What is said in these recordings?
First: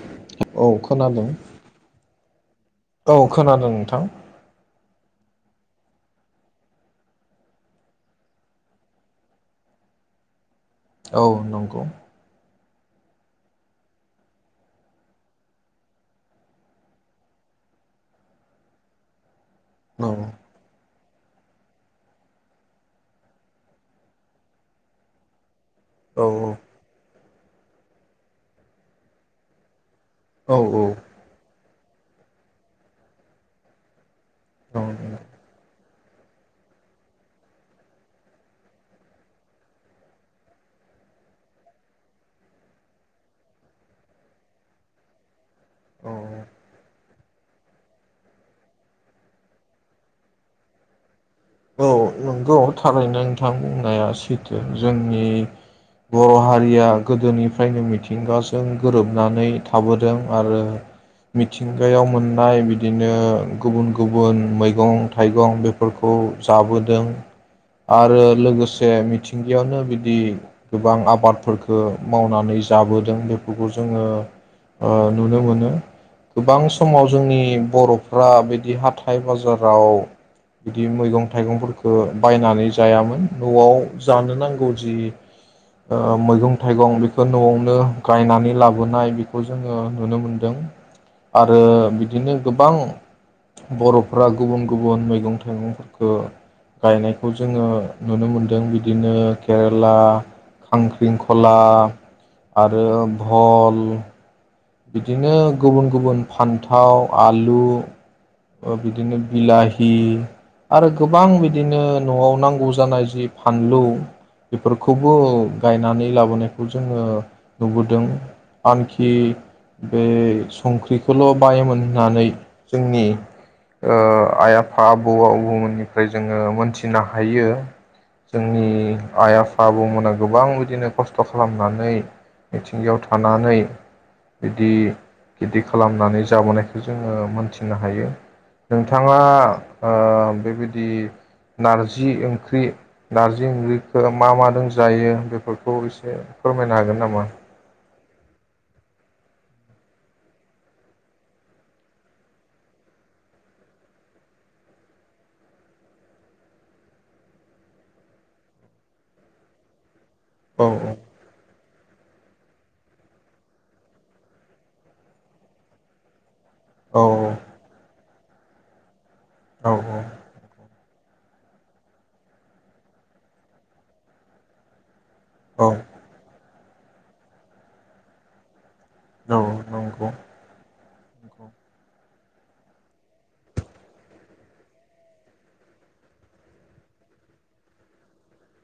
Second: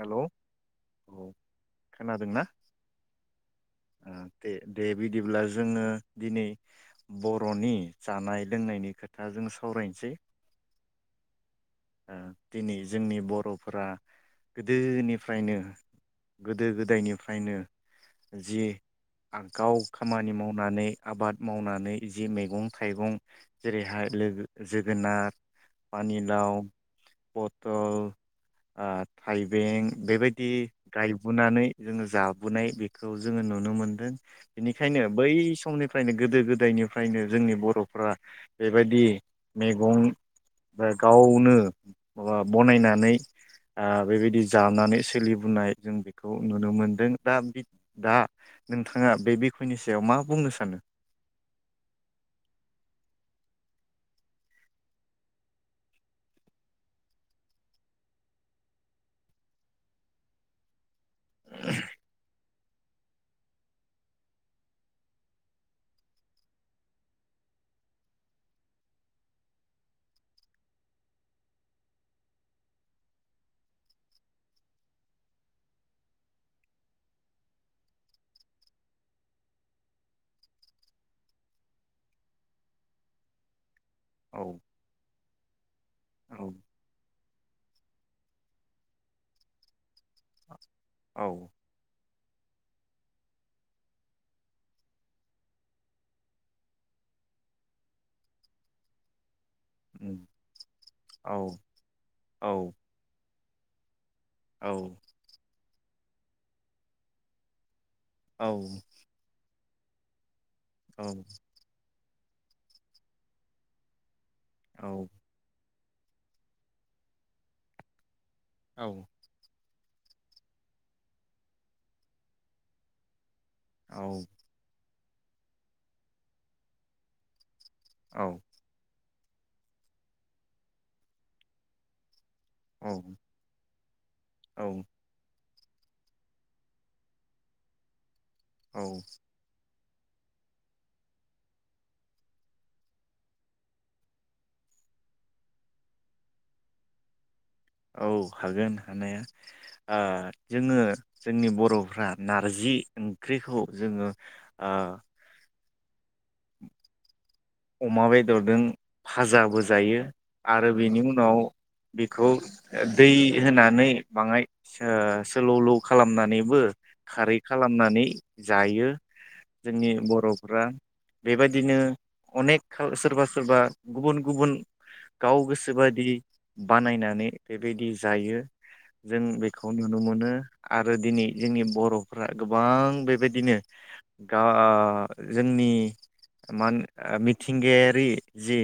Hello औ खोनादों ना? औ खोनादों नोंथां। दे बिदिब्ला जोङो दिनै बरनि जानाय लोंनायनि खोथा जों सावरायनिसै। औ नंगौ। दिनै जोंनि बर'फोरा गोदोनिफ्रायनो गोदो गोदायनिफ्रायनो जि [unintelligible] गाव औ खामानि मावनानै। आबाद मावनानै जि मैगं थाइगं जेरैहाय लो जोगोनार। पानि लाव। औ पथल आ। थाइबें। बेबायदि औ गायबोनानै। जोङो जाबोनाय बेखौ जोङो नुनो मोनदों। औ बेनिखायनो बै समनि। फ्रायनो गोदो गोदायनिफ्रायनो जोंनि बर'फ्रा बेबायदि मैगं गावनो बनायनानै। ओ बेबायदि जानानै सोलिबोनाय। जों औ बेखौ नुनो मोनदों। दा दा नोंथाङा बे बिखयनि सायाव मा बुंनो सानो। औ नंगौ थारैनो नोंथां बुंनाया सैथो जोंनि बर' हारिया गोदोनिफ्रायनो मिथिंगाजों गोरोबनानै थाबोदों आरो मिथिंगायाव मोननाय बिदिनो गुबुन गुबुन मैगं थाइगं बेफोरखौ। जाबोदों आरो लोगोसे मिथिंगायावनो बिदि गोबां आबादफोरखौ मावनानै जाबोदों बेफोरखौ जोङो ओ नुनो मोनो गोबां समाव जोंनि बर'फ्रा बिदि हाथाइ बाजाराव बिदि मैगं। थाइगंफोरखौ बायनानै जायामोन न'आव। जानो औ नांगौ जि। ओ औ मैगं थाइगं बे। बे न'आवनो गायनानै लाबोनाय बेखौ जोङो नुनो मोनदों। औ आरो। दिनो गोबां बर'फ्रा गुबुन गुबुन मैगं थाइगं। ओ गायनायखौ जोङो नुनो मोनदों बिदिनो। केरेला उम औ खांख्रिंखला औ आरो। बहल। औ बिदिनो गुबुन। गुबुन फान्थाव आलु। ओ बिदिनो बिलाइ। हि आरो औ गोबां बिदिनो। न'आव नांगौ जानाय जि फानलु। बेफोरखौबो गायनानै लाबोनायखौ जोङो नुबोदों। आंखि। बे संख्रिखौल' बायोमोन होननानै जोंनि। ओ औ आइ आफा बौ [unintelligible] जोङो मोनथिनो हायो। जोंनि आइ आफा आबौमोना गोबां बिदिनो खस्थ' खालामनानै औ मिथिंगायाव औ थानानै औ दि बिदि खालामनानै जाबोनायखौ जोङो मोनथिनो हायो। औ नोंथाङा ओ बेबायदि नारजि ओंख्रि नारजि ओंख्रिखौ मा माजों जायो बेफोरखौ एसे फोरमायनो हागोन नामा? औ हागोन हानाया ओ जोङो जोंनि बर'फ्रा नारजि ओंख्रिखौ जोङो ओ अमा बेदरजों फाजाबो जायो औ आरो बेनि उनाव बेखौ दै होनानै बाङाय सोलौलौ खालामनानै बो औ खारै खालामनानै जायो औ जोंनि बर'फ्रा बेबायदिनो अनेख सोरबा सोरबा गुबुन गुबुन गाव औ गोसोबादि बानायनानै बेबायदि जायो। जों औ बेखौ नुनो नंगौ मोनो आरो दिनै जोंनि बर'फ्रा गोबां बेबायदिनो गा ओ जोंनि मा मिथिंगायारि जि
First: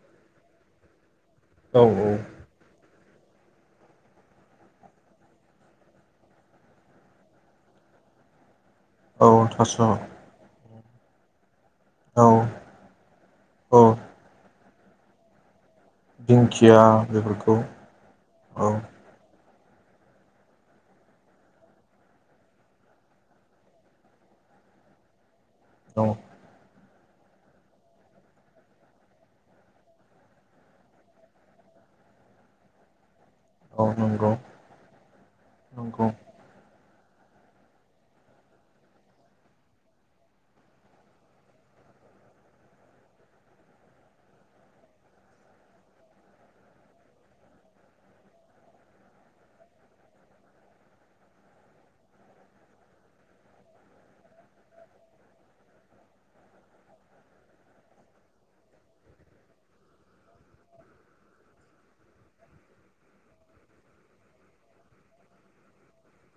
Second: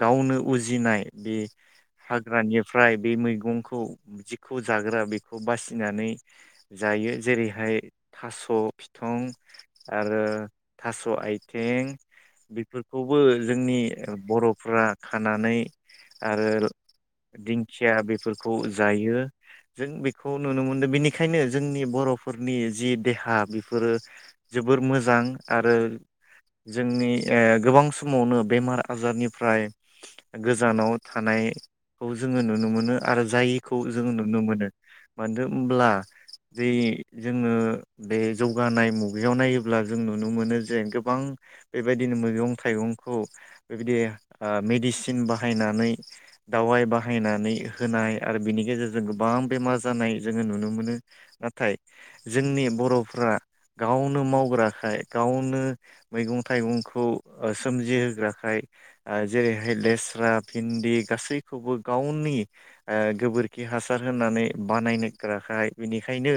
गावनो उजिनाय बे औ हाग्रानिफ्राय बे मैगंखौ जिखौ जाग्रा बेखौ बासिनानै जायो जेरैहाय थास' बिथं औ थास' आरो थास' आइथिं औ बेफोरखौबो औ जोंनि बर' फ्रा खानानै आरो दिंखिया बेफोरखौ दिंखिया बेफोरखौ औ जायो जों बेखौ नुनो मोनदों बेनिखायनो जोंनि बर'फोरनि जि देहा बेफोरो जोबोर मोजां आरो औ जोंनि ए गोबां समावनो बेमार आजारनिफ्राय गोजानाव थानायखौ जोङो नुनो मोनो आरो जायिखौ औ जोङो नंगौ नुनो मानो होनब्ला नंगौ बेै जोङो बे जौगानाय मुगायाव नायोब्ला जों नुनो मोनो जे गोबां बेबायदिनो मैगं थाइगंखौ बेबायदि ओ मेदिसिन बाहायनानै दावाय बाहायनानै होनाय आरो बिनि गेजेरजों गोबां बेमार जानाय जोङो नुनो मोनो नाथाय जोंनि बरफ्रा गावनो मावग्राखाय गावनो मैगं थाइगंखौ ओ सोमजिहोग्राखाय ओ जेरैहाय लेस्रा भिन्दि गासैखौबो गावनि ओ गोबोरखि हासार होनानै बानायनोग्राखाय बेनिखायनो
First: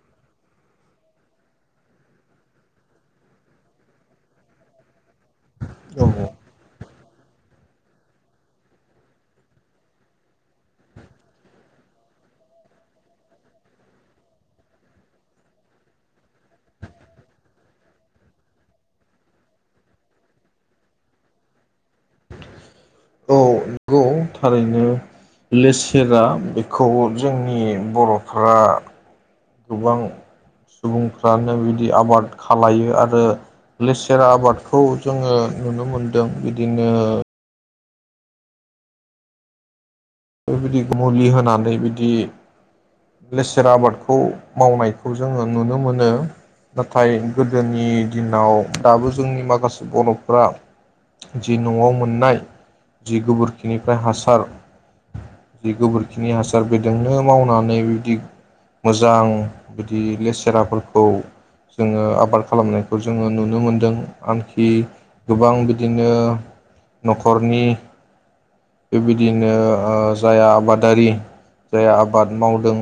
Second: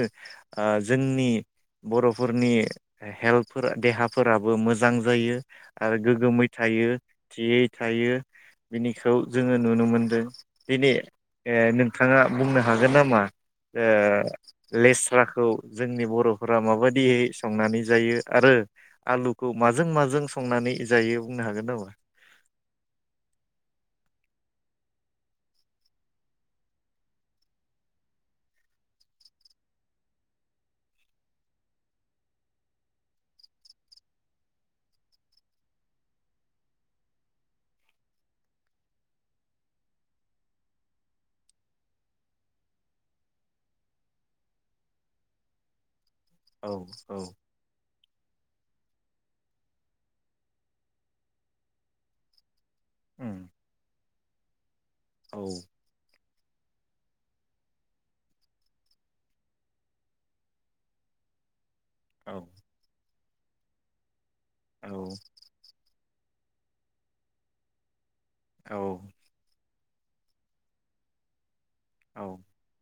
ओ जोंनि बर'फोरनि हेल्थफोरा देहाफोरा बो मोजां जायो आरो औ गोगोमै थायो। थियै थायो बिनिखौ जोङो नुनो मोनदों दिनै ओ नोंथाङा बुंनो हागोन नामा ओ लेस्राखौ जोंनि बर'फोरा माबायदियै संनानै जायो आरो आलुखौ माजों माजों संनानै जायो बुंनो हागोन नामा? औ नंगौ थारैनो लेसेरा बेखौ जोंनि बर'फ्रा गोबां सुबुंफ्रानो बिदि आबाद खालायो आरो लेसेरा आबादखौ जोङो नुनो मोनदों बिदिनो बेबायदि मुलि होनानै बिदि लेसेरा आबादखौ मावनायखौ जोङो नुनो मोनो। औ नाथाय गोदोनि दिनाव दाबो जोंनि माखासे बर'फोरा जि न'आव मोननाय जि गोबोरखिनिफ्राय हासा सार जि गोबोरखि नि हासार बेदोंनो मावनानै बिदि मोजां बिदि लेसेराफोरखौ जोङो आबाद खालामनायखौ जोङो नुनो मोनदों। आंखि गोबां बिदि नो न'खरनि बेबायदिनो ओ जाया आबादारि जाया आबाद मावदों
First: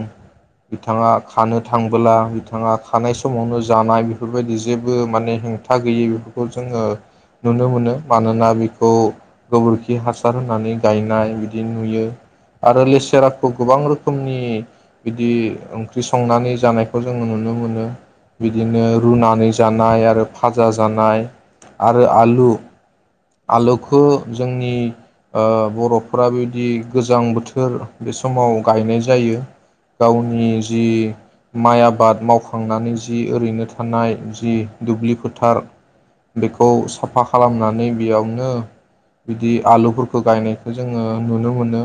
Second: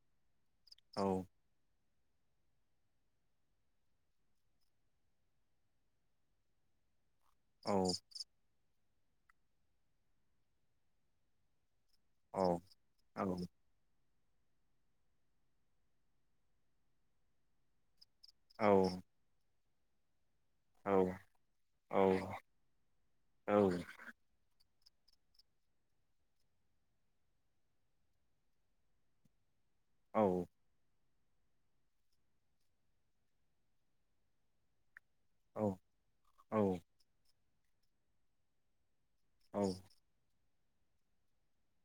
बिथाङा खानो था थांबोला बिथाङा खानाय समावनो जानाय बेफोरबायदि जेबो माने हेंथा गैयि बेफोरखौ जोङो नुनो मोनो मानोना बे खौ गोबोरखि हासार होनानै गायनाय बिदि नुयो आरो लेसेराखौ गोबां रो खोमनि बिदि ओंख्रि संनानै जानायखौ जोङो नुनो मोनो। बिदिनो रुनानै जानाय आरो भाजा जानाय आरो आलु आलुखौ जोंनि ओ बर'फोरा बि दि गोजां बोथोर बे समाव गायनाय जायो। गावनि जि माइ आबाद मावखांनानै जि ओरैनो थानाय जि दुब्लि फोथार बेखौ साफा खालामनानै बेयावनो बिदि आलुफोरखौ गायनाय जोङो नुनो मोनो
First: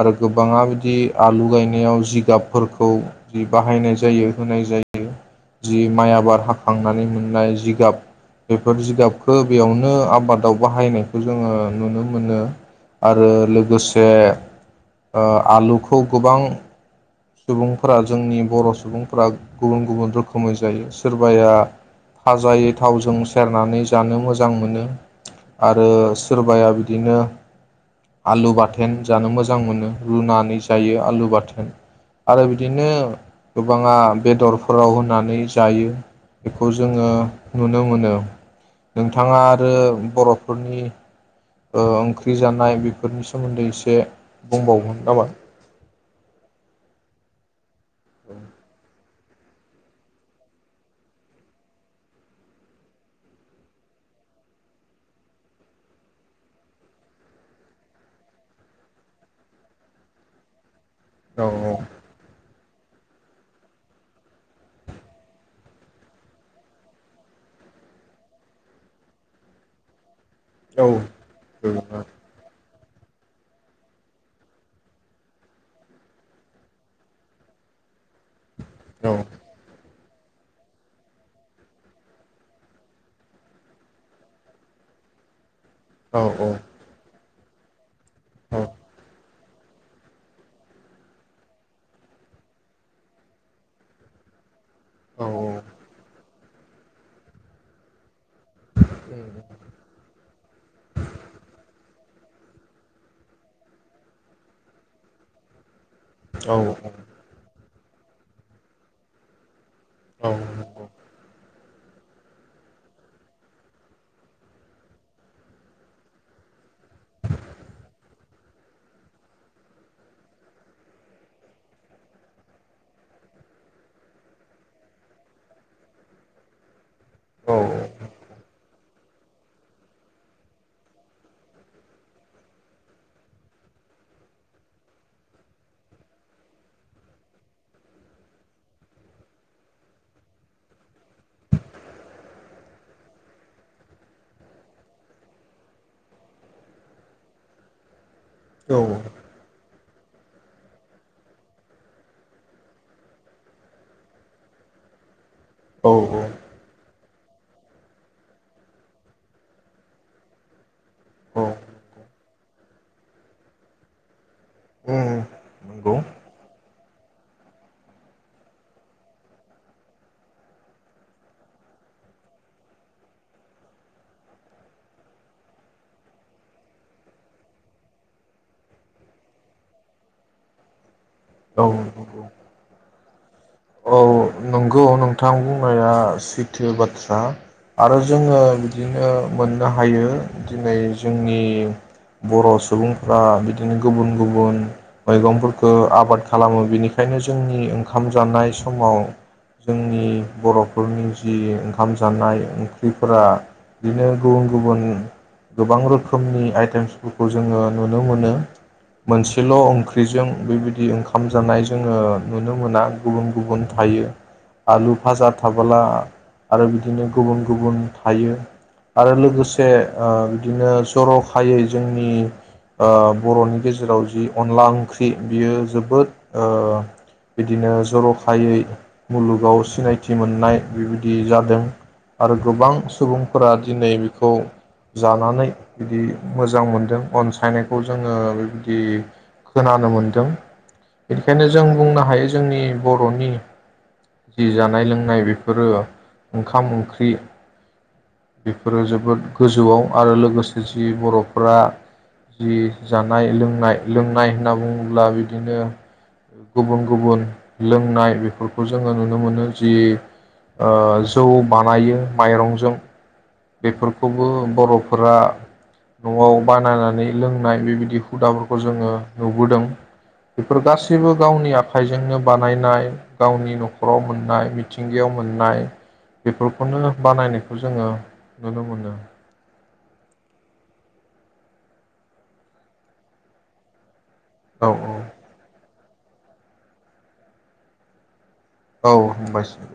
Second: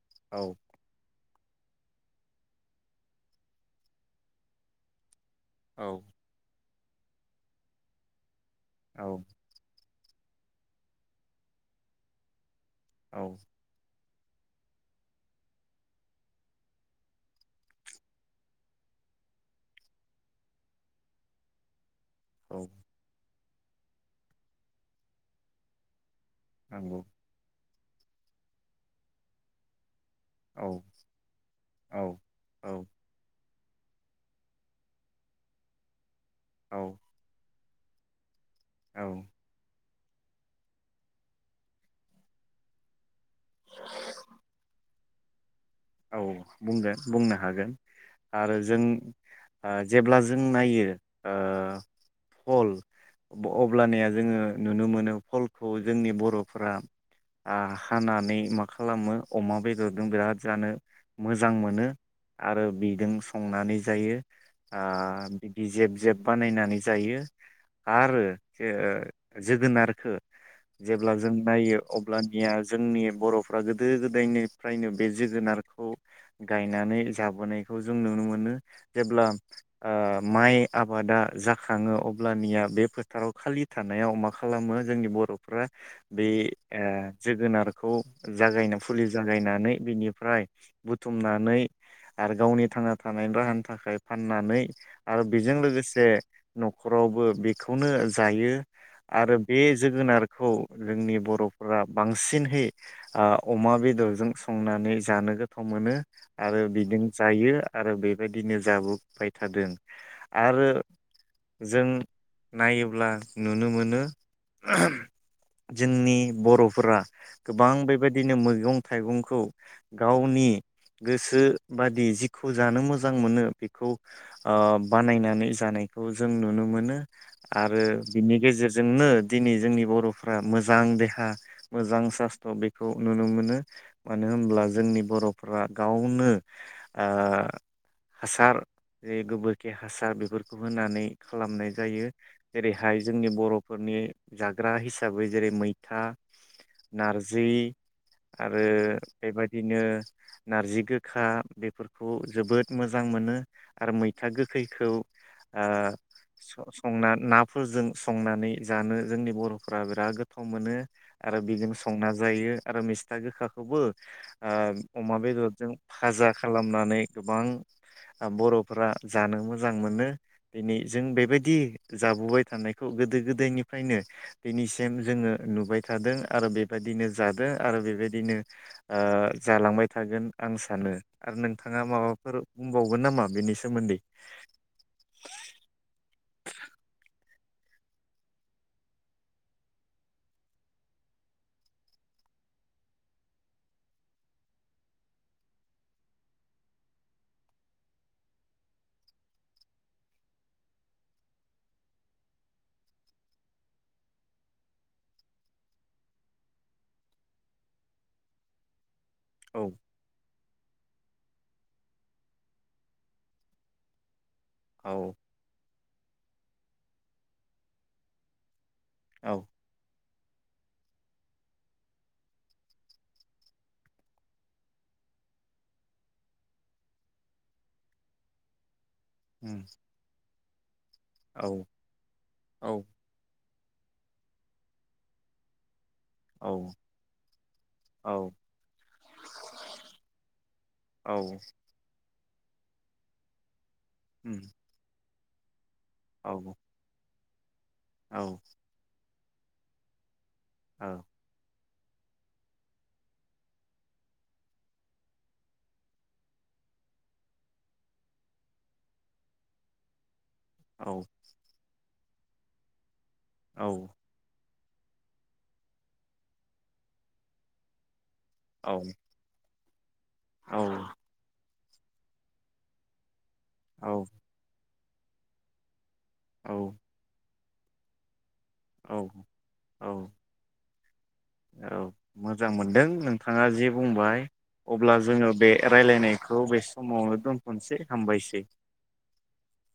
आरो गोबाङा बिदि आलु गायनायाव जिगाबफोरखौ जि बाहायनाय जायो होनाय जायो। जि औ माय आबाद हा खांनानै मोननाय जिगाब बेफोर औ जिगाबखो बेयावनो आबादाव बाहायनायखौ जोङो नुनो मोनो। औ आरो लोगो से ओ आलुखौ गोबां सुबुंफोरा जोंनि बर' सुबुंफोरा गुबुन गुबुन रोखोमै जायो। सोरबाया फाजायै थावजों सेरनानै जानो मोजां मोनो आरो सोरबाया नंगौ बिदिनो आलु बाथोन जानो मोजां मोनो। रुनानै औ जायो आलु बाथोन। औ आरो औ बिदिनो गोबाङा बेदरफोराव होनानै जायो। बेखौ औ जोङो नुनो मोनो। औ नोंथाङा आरो बर'फोरनि ओ ओंख्रि जानाय बेफोरनि सो सोमोन्दै एसे बुंबावगोन [unintelligible] औ बुंगोन बुंनो हागोन। आरो जों ओ जेब्ला जों नायो ओ भल अब्लानिया जोङो नुनो मोनो भलखौ जोंनि बर'फोरा आ हानानै माखालामो अमा बेदरजों बिराद जानो औ मोजां मोनो आरो बिदों संनानै जायो ओ बिदि जेब जेब बानायनानै जायो आरो जे जोगोनारखो औ जेब्ला जों नायो औ अब्लानिया जोंनि बर'फ्रा गोदो गोदायनिफ्रायनो बे जोगोनार खौ गायनानै जाबोनायखौ जों नुनो मोनो। औ जेब्ला ओ माइ आबादा जाखाङो अब्लानिया बे फोथाराव खालि थानायाव मा खालामो जोंनि बर' फ्रा औ बे ओ जोगोनारखौ जागायना फुलि ज गायनानै बिनिफ्राय बुथुमनानै आरो गावनि थांना थानायनि राहानि थाखाय फाननानै आरो औ बेजों लोगोसे न'खरावबो बेखौनो जायो आरो बे जोगोनारखौ जोंनि बर'फ्रा बांसिनहै ओ अमा बेदरजों संनानै जानो गो थाव मोनो। आरो बिदों जायो। आरो बेबायदिनो जाबोबाय थादों। औ आरो नंगौ। जों नायोब्ला नुनो मोनो जोंनि बर' फोरा गोबां बेबायदिनो मैगं थाइगंखौ गाव नि गोसो बादि जिखौ जानो मोजां मोनो बेखौ ओ बानायनानै जानायखौ जों नुनो मोनो। आरो बिनि गेजेरजो जोंनो दिनै जोंनि बर'फ्रा मोजां देहा मोजां सास्थ्र बेखौ नुनो मोनो मानो होनब्ला जोंनि बर'फ्रा गावनो ओ हासार जेरै गोबोरखि हासार बेफोरखौ होनानै खालामनाय जायो जेरैहाय जोंनि बर'फोरनि जाग्रा हिसाबै जेरै मैथा, नारजि। आरो बेबादिनो। नारजि गोखा बेफोरखौ जोबोद मोजां मोनो आरो मैथा गोखैखौ। औ औ। ओ संना नाफोरजों संनानै जानो जोंनि बर'फ्रा बिराद गोथाव मोनो आरो औ बेजों संना जायो आरो मिस्था गोखाखौबो ओ अमा औ बेदरजों नंगौ फाजा खालामनानै गोबां बर'फ्रा जानो मोजां मोनो दिनै जों बेबायदि जाबोबाय थानायखौ गोदो गोदायनिफ्रायनो दिनैसिम जोङो नुबाय थादों आरो बेबायदिनो जादो आरो बेबायदिनो ओ जालांबाय थागोन आं सानो। आरो औ नोंथाङा नंगौ माबाफोर बु बावगोन नामा बेनि सोमोन्दै? औ नंगौ नोंथां बुंनाया सैथो बाथ्रा आरो जोङो बिदिनो मोननो हायो दिनै जोंनि बर' सुबुंफ्रा बिदिनो गुबुन गुबुन मैगंफोरखो आबाद खालामो बिनिखायनो जोंनि ओंखाम जानाय समाव जोंनि बर'फोरनि जि ओंखाम जानाय ओंख्रिफोरा बिदिनो गुबुन गुबुन गोबां रोखोमनि आइटेमसफोरखौ जोङो नुनो मोनो। मोनसेल' औ ओंख्रिजों। बेबायदि ओंखाम जानाय जोङो नुनो मोना गुबुन गुबुन थायो। आलु औ फाजा थाबोला आरो बिदिनो गुबुन गुबुन थायो। आरो औ लोगोसे। ओ बिदिनो जर'खायै जोंनि ओ बर' नि गेजेराव जि अनला ओंख्रि बियो जोबोद ओ बिदिनो जर'खायै। मुलुगाव उम सिनायथि मोननाय बेबायदि जादों। औ आरो गोबां औ सुबुंफोरा दिनै बेखौ जानानै बिदि मोजां औ मोनदों अनसायनायखौ जोङो औ बेबायदि खोनानो मोनदों। औ बेनिखायनो जों बुंनो हायो जोंनि बर'नि उम जि जानाय लोंनाय बेफो फोरो औ ओंखाम ओंख्रि औ बेफोरो जोबोद गोजौआव आरो लोगोसे औ बर'फोरा जि जानाय लोंनाय-लोंनाय होनना बुङोब्ला बिदिनो गुबुन-गुबुन लोंनाय बेफोरखौ जोङो नुनो मोनो जि ओ औ जौ बानायो माइरंजों औ बेफोरखौबो बर'फोरा न'आव बानायनानै लोंनाय बेबायदि हुदाफोरखौ औ जोङो नुबोदों। बेफोर गासैबो गावनि आ खाइजोंनो बानायनाय। गावनि न'खराव मोननाय। मिथिंगायाव मोननाय औ बेफोरखौनो बानायनो जोङो नुनो मोनो औ औ मोजां मोनदों नोंथाङा जे बुंबाय औ अब्ला औ जोङो बे रायलायनायखौ बे समाव नोदोनथनोसेै हामबायसै। औ हामबायसै।